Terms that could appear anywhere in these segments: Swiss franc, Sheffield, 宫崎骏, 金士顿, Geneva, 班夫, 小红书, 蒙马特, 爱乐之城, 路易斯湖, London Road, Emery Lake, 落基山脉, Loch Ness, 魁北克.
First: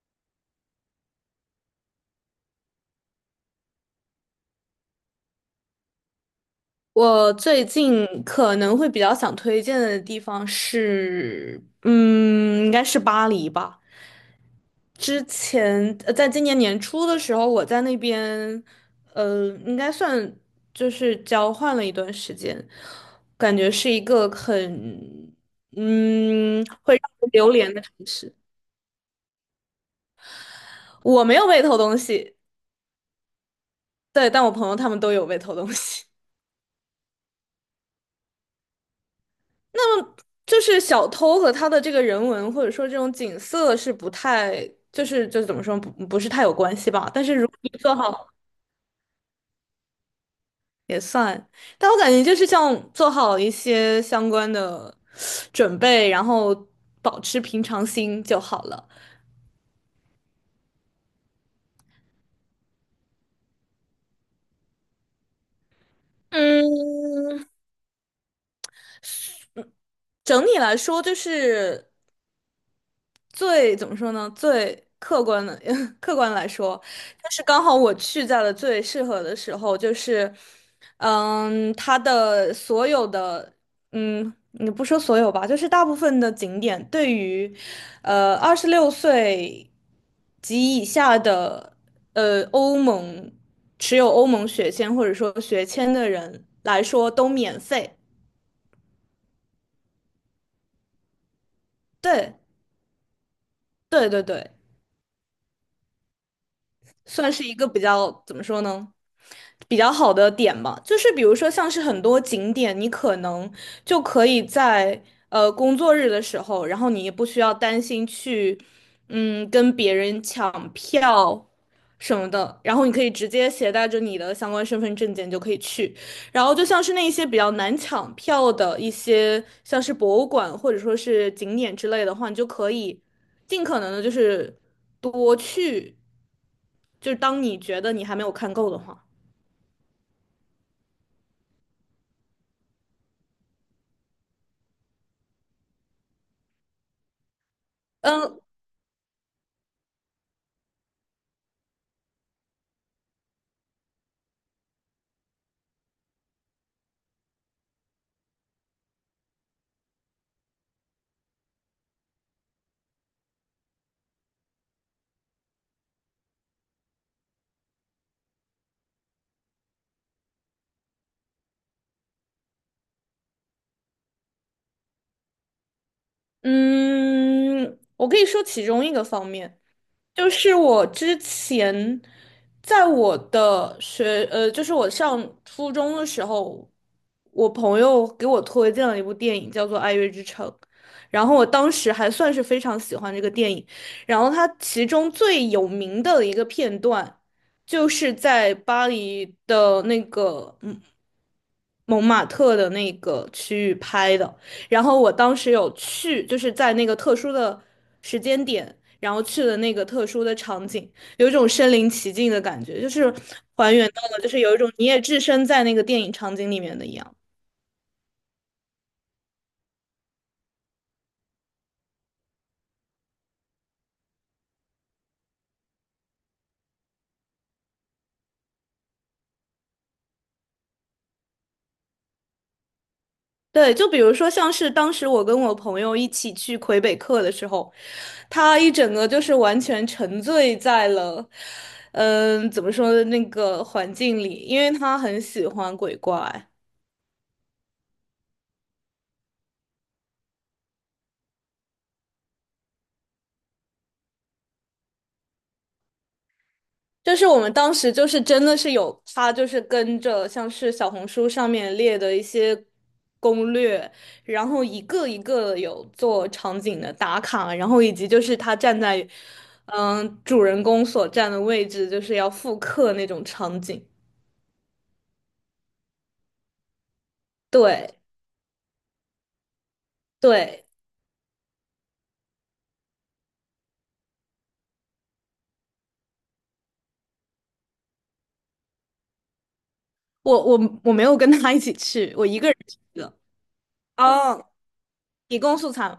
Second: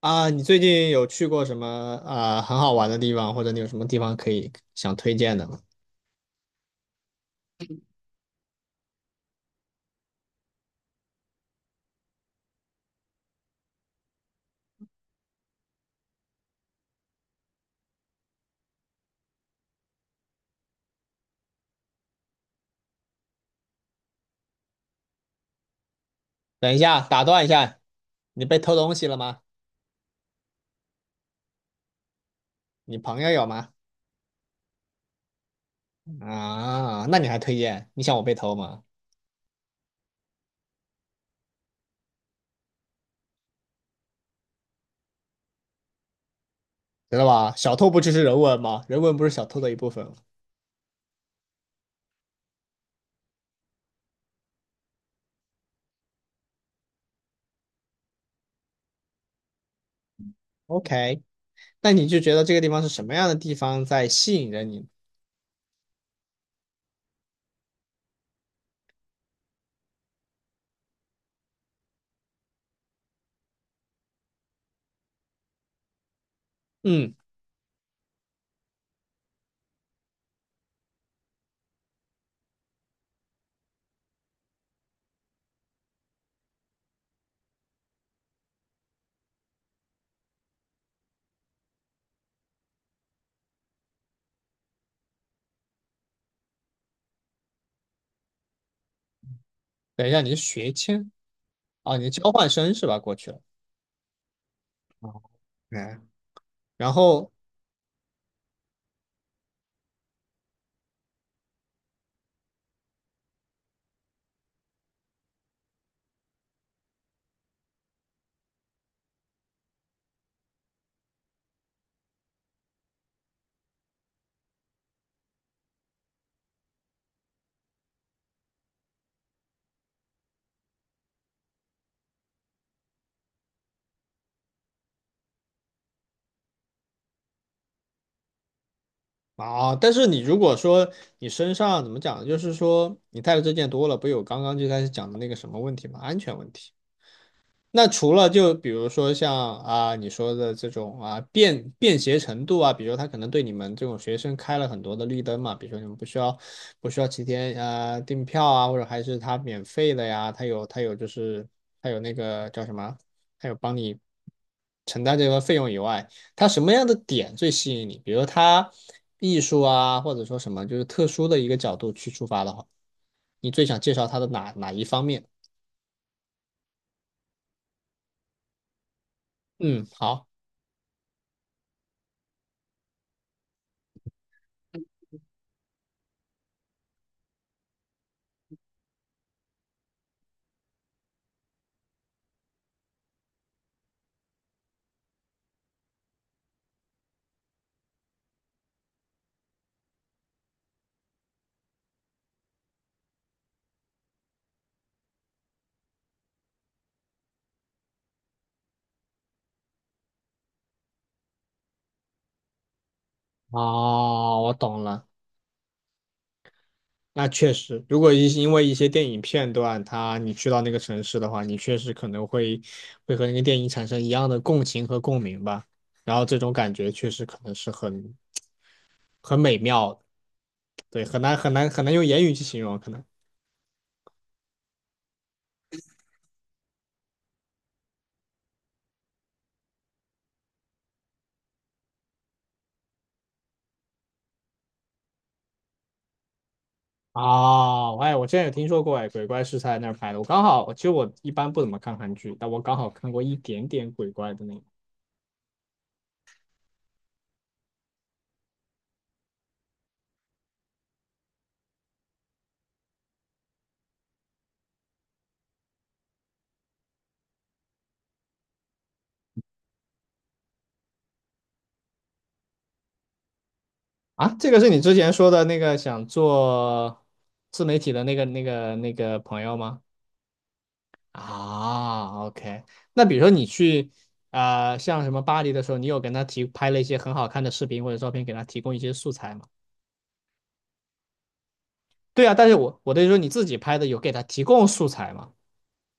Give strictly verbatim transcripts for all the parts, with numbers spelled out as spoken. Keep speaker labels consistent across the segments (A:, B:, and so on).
A: 啊，你最近有去过什么啊很好玩的地方，或者你有什么地方可以想推荐的吗？
B: 我最近可能会比较想推荐的地方是，嗯，应该是巴黎吧。之前，呃，在今年年初的时候，我在那边，呃，应该算就是交换了一段时间，感觉是一个很，嗯，
A: 等一
B: 会
A: 下，
B: 让
A: 打
B: 人
A: 断一
B: 流连
A: 下，
B: 的城市。
A: 你被偷东西了吗？
B: 我没有 被偷东西，
A: 你朋友有吗？
B: 对，但我朋友他们都有被偷东西。
A: 啊，那你还推荐？你想我被偷吗？
B: 那么就是小偷和他的这个人文或者说这种景色是不太，就是就是怎么说不不是太有关系吧。
A: 知道
B: 但是如
A: 吧？
B: 果你
A: 小偷
B: 做
A: 不就是
B: 好
A: 人文吗？人文不是小偷的一部分吗
B: 也算，但我感觉就是像做好一些相关的准备，然后保持平常心就好了。
A: ？OK，那你就觉得这个地方是什么样的地方在吸引着你？
B: 嗯，整体来说就是最怎么说呢？最客观的 客观来说，
A: 嗯，
B: 就是刚好我去在了最适合的时候，就是嗯，它的所有的嗯，你不说所有吧，就是大部分的景点对于呃二十六岁及以下的呃欧盟持有欧盟学签或者说学签的人来说都免费。
A: 等一下，你是学签哦，你是交
B: 对
A: 换生是吧？过去了，
B: 对对对。
A: 嗯，然后
B: 算是一个比较，怎么说呢？比较好的点吧，就是比如说像是很多景点，你可能就可以在呃工作日的时候，然后你也不需要担心去嗯跟别人抢票什么的，然后你可以直接携带着你的相关身份证件就可以去。然后就像是那一些比较难抢票的一些，像是博物馆或者说是景点之类的话，你就可以尽可能的就是多去。就是当你觉得你还没有看够的话，
A: 啊，但是你如果说你身上怎么讲，就是说你带的这件多了，不有刚刚就开始讲的那个什么问题吗？安全问题。那除了
B: 嗯
A: 就比如说像啊你说的这种啊便便携程度啊，比如他可能对你们这种学生开了很多的绿灯嘛，比如说你们不需要不需要提前啊订票啊，或者还是他免费的呀，他有他有就是他有那个叫什么，他有帮你承担这个费用以外，他什么样的点最吸引你？比如他艺术啊，或者说什么就是特殊的一个角度去出发的话，你最想介绍他的哪哪一方面？
B: 嗯，我可以说其中一个方面，
A: 嗯，好。
B: 就是我之前在我的学，呃，就是我上初中的时候，我朋友给我推荐了一部电影，叫做《爱乐之城》，然后我当时还算是非常喜欢这个电影，然后它其中最有名的一个片段，就是在巴黎的那个嗯。蒙马特的那个区域拍的，然后我当时有去，就是在那个特殊的时间点，然后去了那个特殊的场景，有一种身临其境的感觉，就是还原到了，就是
A: 哦，我
B: 有一种
A: 懂
B: 你也
A: 了。
B: 置身在那个电影场景里面的一样。
A: 那确实，如果一因为一些电影片段，它你去到那个城市的话，你确实可能会会和那个电影产生一样的共情和共鸣吧。然后这种感觉确实可能是很很美妙的，对，很难很难很难用言语去形容，可能。
B: 对，就比如说像是当时我跟我朋友一起去魁北克的时候，他一整个就是完全沉醉在了，嗯、怎么说的那个环境里，因为他很喜欢鬼怪。
A: 哦，哎，我之前有听说过，哎，鬼怪是在那儿拍的。我刚好，其实我一般不怎么看韩剧，但我刚好看过一点点鬼怪的那个。
B: 就是我们当时就是真的是有他，就是跟着像是小红书上面列的一些攻略，然后一个一个有做场景的打卡，然后以及就是他站在嗯主人公所站的位置，就是要复刻那种场景。
A: 啊，这个是你之前说的那个想做自媒体
B: 对
A: 的那个那个那个朋友吗？
B: 对，
A: 啊，OK。那比如说你去啊、呃像什么巴黎的时候，你有跟他提拍了一些很好看的视频或者照片，给他提供一些素材吗？
B: 我我我没有跟他一起去，
A: 对
B: 我
A: 啊，
B: 一个
A: 但是
B: 人去
A: 我我的意思说
B: 的。
A: 你自己拍的有给他提
B: 哦
A: 供素材吗？
B: 提供素材嘛，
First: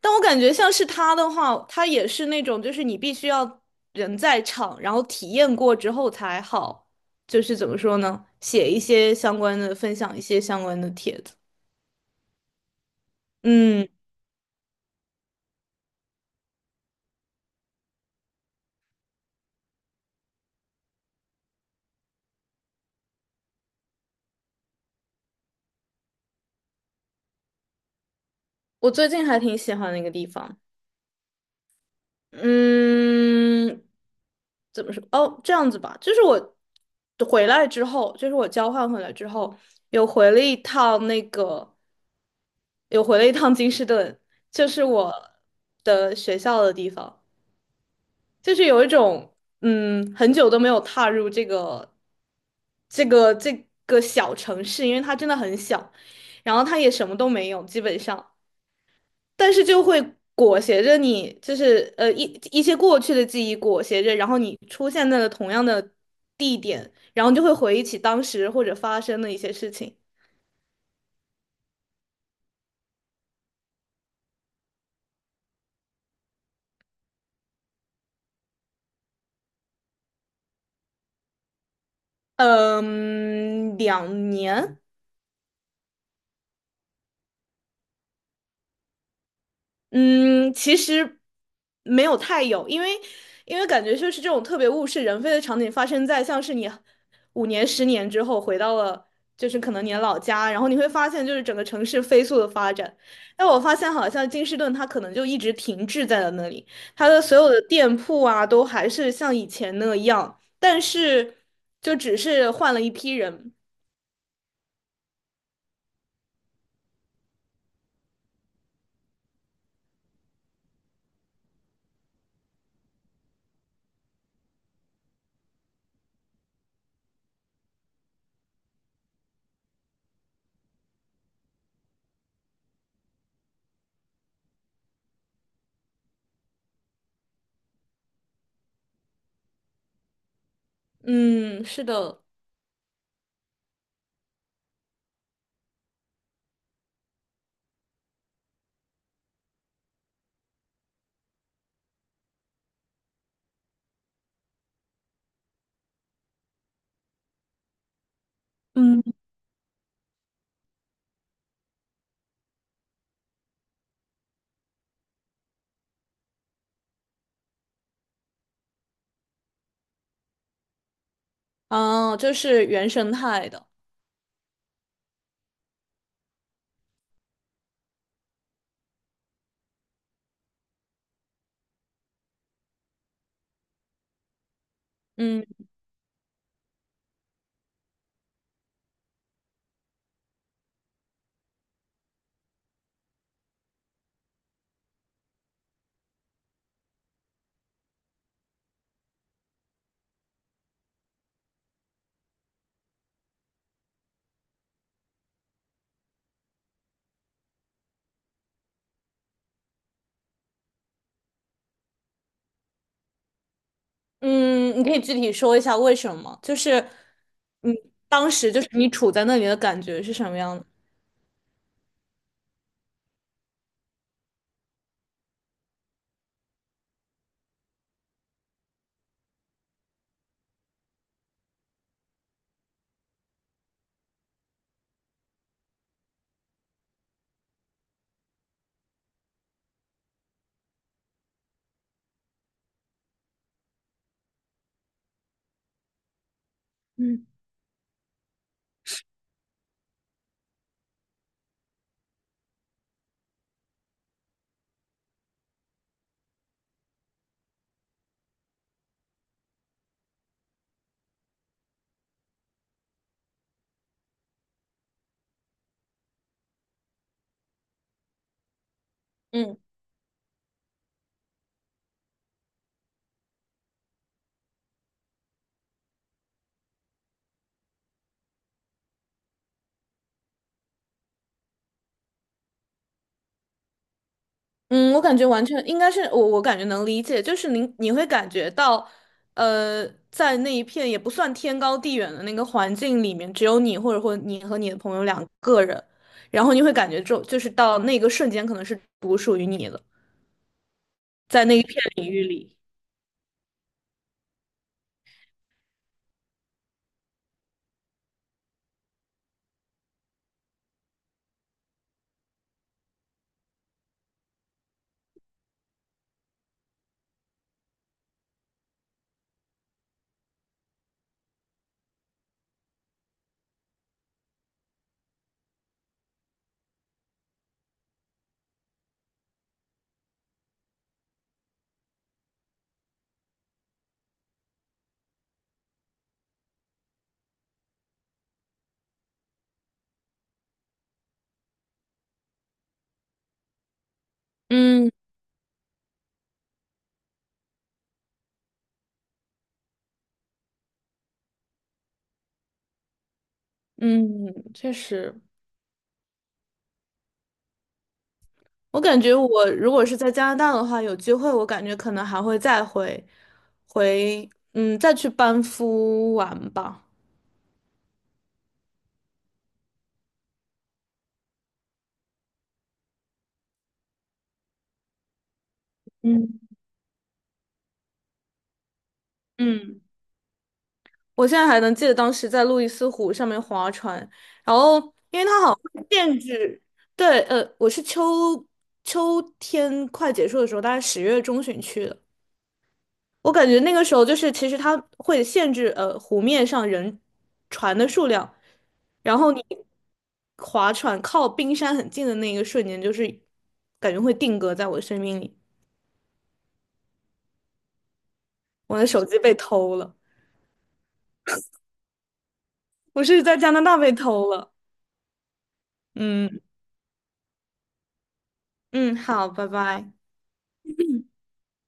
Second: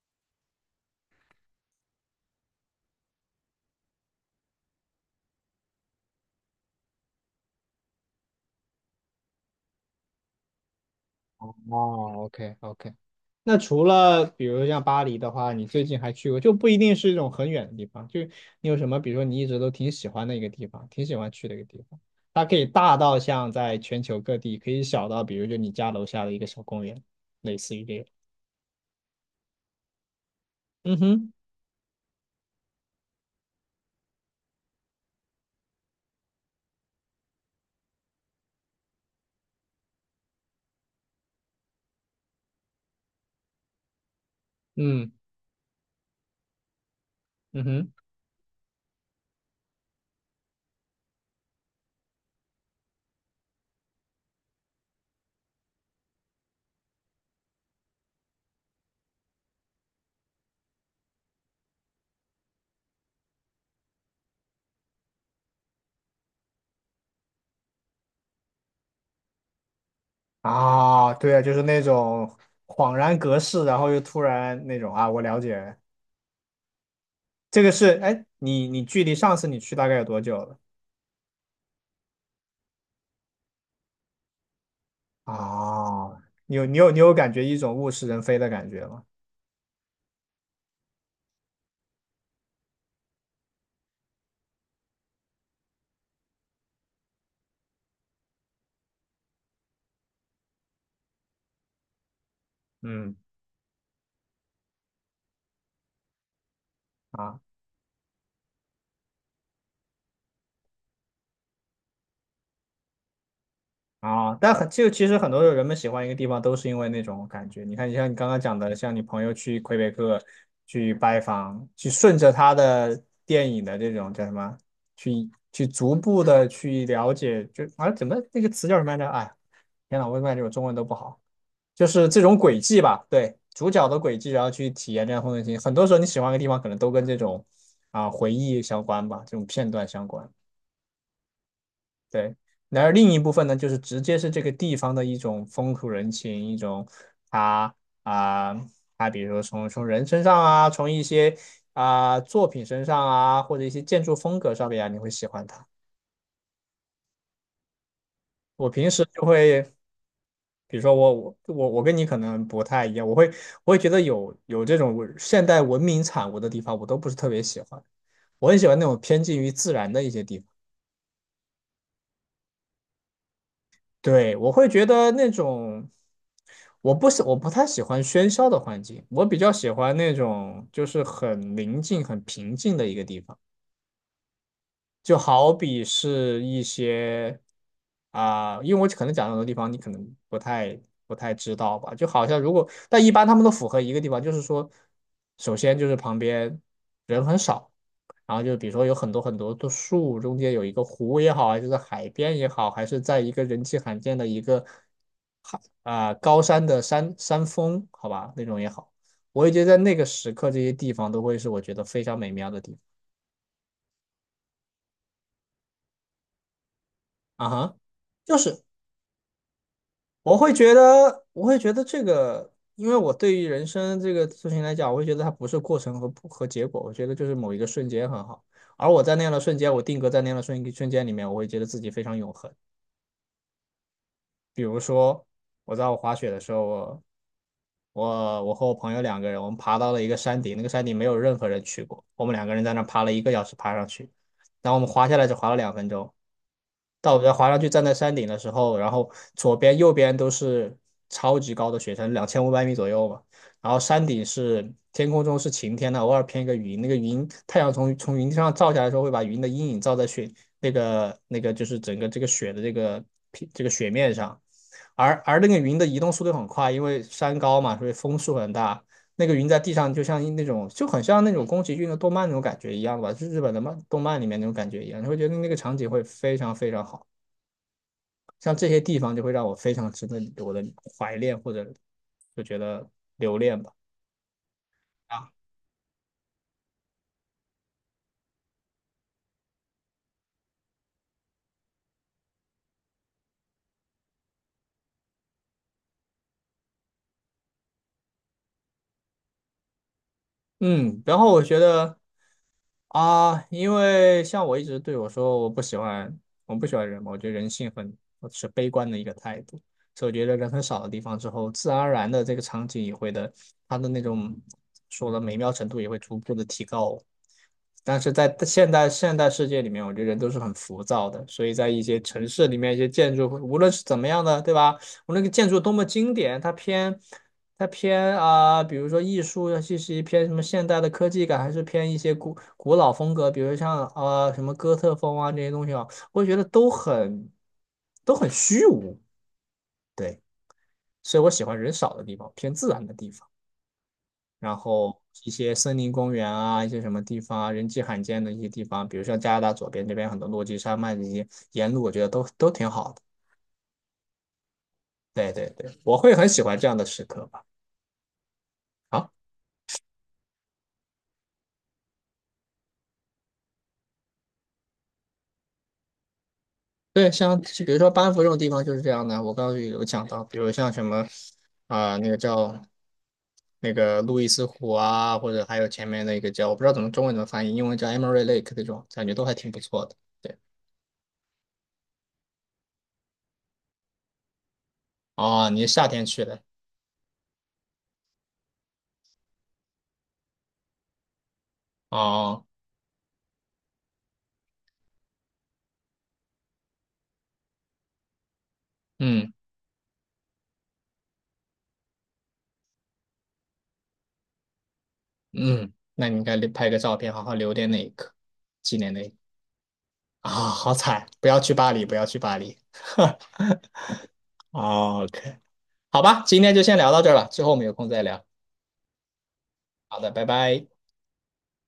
B: 但我感觉像是他的话，他也是那种，就是你必须要人在场，然后体验过之后才好，就是怎么说呢，写一些相关的，分享一些相关的帖子。
A: 哦，OK，OK。那除
B: 嗯，
A: 了比如像巴黎的话，你最近还去过，就不一定是一种很远的地方，就你有什么，比如说你一直都挺喜欢的一个地方，挺喜欢去的一个地方，它可以大到像在全球各地，可以小到比如就你家楼下的一个小公园，类似于这个。
B: 我最近还挺喜欢那个地方，
A: 嗯哼，
B: 嗯，怎么说？哦，这样子吧，就是我回来之后，就是我交换回来之后，有回了一趟那个，有回了一趟金士顿，就是
A: 嗯
B: 我的学校的地方。
A: 嗯哼，
B: 就是有一种嗯，很久都没有踏入这个这个这个小城市，因为它真的很小，然后它也什么都没有，基本上，但是就会裹挟着你，就是呃一一些过去的记忆裹挟着，然后你出现在了同样的地点，然后就会回忆起当时或者发生的一些事情。
A: 啊，对啊，就是那种恍然隔世，然后又突然那种啊，我了解，这个是，哎，你你距离上次你去大概有多久了？
B: 嗯，两年。
A: 啊，你有你有你有感觉一种物是人非的感觉吗？
B: 嗯，其实没有太有，因为因为感觉就是这种特别物是人非的场景发生在像是你五年、十年之后回到了就是可能你的老家，然后你会发现就是整个城市飞速的发展。
A: 嗯
B: 但我发现好像金士顿它可能就一直停滞在了那里，它的所
A: 啊
B: 有的店铺啊都还是像以前那样，但是就只是换了一批人。
A: 啊，但很就其实很多人们喜欢一个地方都是因为那种感觉。你看，像你刚刚讲的，像你朋友去魁北克去拜访，去顺着他的电影的这种叫什么，去去逐步的去了解，就啊怎么那个词叫什么来着？哎，天呐，我感觉我中文都不好，就是这种轨迹吧，对，主角的轨迹，然后去体验这样的风景。很多时候你喜欢一个地方，可能都跟这种啊回忆相关吧，这种片段相关。
B: 嗯，是的。
A: 对，然而另一部分呢，就是直接是这个地方的一种风土人情，一种他啊，他比如说从从人身上啊，从一些啊作品身上啊，或者一些建筑风格上面啊，你会喜欢它。我平时
B: 嗯。
A: 就会，比如说我我我我跟你可能不太一样，我会我会觉得有有这种文现代文明产物的地方，我都不是特别喜欢。我很喜欢那种偏近于自然的一些地方。
B: 哦，就是原生态的。
A: 对，我会觉得那种，我不喜，我不太喜欢喧嚣的环境，我比较喜欢那种就是很宁静、很平静的一个地方。就
B: 嗯。
A: 好比是一些啊、因为我可能讲的很多地方你可能不太不太知道吧，就好像如果，但一般他们都符合一个地方，就是说，首先就是旁边人很少。然后就比如说有很多很多的树，中间有一个湖也好，还是在海边也好，还是在一个人迹罕见的一个啊，高山的山山峰，好吧，那种也好。我也觉得在那个时刻，这些地方都会是我觉得非常美妙的地
B: 嗯，你可以具体说一下为什么？就是，
A: 方啊
B: 嗯，
A: 哈。
B: 当
A: 就
B: 时就
A: 是
B: 是你处在那里的感觉是什
A: 我
B: 么
A: 会
B: 样的？
A: 觉得，我会觉得这个，因为我对于人生这个事情来讲，我会觉得它不是过程和和结果，我觉得就是某一个瞬间很好。而我在那样的瞬间，我定格在那样的瞬瞬间里面，我会觉得自己非常永恒。比如说，我在我滑雪的时候，我我我和我朋友两个人，我们爬到了一个山顶，那个山顶没有任何人去过，我们两个人在那爬了一个小时爬上去，然后我们滑下来只滑了两分钟，到我
B: 嗯
A: 家滑上去站在山顶的时候，然后左边右边都是超级高的雪山，两千五百米左右嘛。然后山顶是天空中是晴天的，偶尔偏一个云，那个云太阳从从云上照下来的时候，会把云的阴影照在雪那个那个就是整个这个雪的这个平这个雪面上。而而那个云的移动速度很快，因为山高嘛，所以风速很大。那个云
B: 嗯
A: 在地上，就像那种就很像那种宫崎骏的动漫那种感觉一样吧，就是日本的漫动漫里面那种感觉一样，你会觉得那个场景会非常非常好，像这些地方就会让我非常值得我的怀恋或者就觉得留恋吧。
B: 嗯，我感觉
A: 啊，
B: 完全应该是我，我感觉能理解，就是你你会感觉到，呃，在那一片也不算天高地远的那个环境里面，只有你或者或你和你的朋友两个人，然后你会感觉就就是到那个瞬间可能是独属于你的，
A: 嗯，然后我
B: 在
A: 觉
B: 那一片
A: 得
B: 领域里。
A: 啊，因为像我一直对我说，我不喜欢，我不喜欢人嘛，我觉得人性很我是悲观的一个态度，所以我觉得人很少的地方之后，自然而然的这个场景也会的，它的那种说的美妙程度也会逐步的提高。但是在现代现代世界里面，我觉得人都是很浮躁的，所以在一些城市里面，一些建筑，无论是怎么样的，对吧？我那个建筑多么经典，它偏它偏啊、比如说艺术，尤其是偏什么现代的科技感，还是偏一些古古老风格，比如像啊什么哥特风啊这些东西啊，我觉得都很都很虚无。对，所以我喜欢人少的地方，偏自然的地方，然
B: 嗯。
A: 后一些森林公园啊，一些什么地方啊，人迹罕见的一些地方，比如像加拿大左边这边很多落基山脉这些沿路，我觉得都都挺好的。
B: 嗯，确实。
A: 对对对，我会很喜欢这样的时刻吧。
B: 我感
A: 好。
B: 觉我如果是在加拿大的话，有机会我感觉可能还会再回回，嗯，再去班夫玩吧。
A: 对，像就比如说班夫这种地方就是这样的。我刚刚有讲到，比如像什么啊、那个叫那个路易斯湖啊，或者还有前面那个
B: 嗯。
A: 叫我不知道怎么中文怎么翻译，英文叫 Emery Lake 这种，感觉都还挺不
B: 嗯，
A: 错的。对，
B: 我现在还能记得当时在路易斯湖上面划船，然后因为它
A: 哦，
B: 好
A: 你是
B: 像
A: 夏天
B: 限
A: 去的，
B: 制，对，呃，我是秋秋天快结束的时候，大概十月中旬去的。
A: 哦，
B: 我感觉那个时候就是，其实它会限制呃湖面上人船的数量，然
A: 嗯
B: 后你划船靠冰山很近的那一个瞬间，就是感觉会定格在我的生命里。
A: 嗯，那你应该拍个照片，好好留点那一刻，纪
B: 我的
A: 念那
B: 手
A: 一刻
B: 机被偷了，
A: 啊、好惨，不要去巴黎，不要去巴黎。
B: 我是在加拿 大被偷了。
A: OK，好吧，
B: 嗯。
A: 今天就先聊到这儿了，之后我们有空再聊。
B: 嗯，好，拜拜。
A: 好的，拜拜。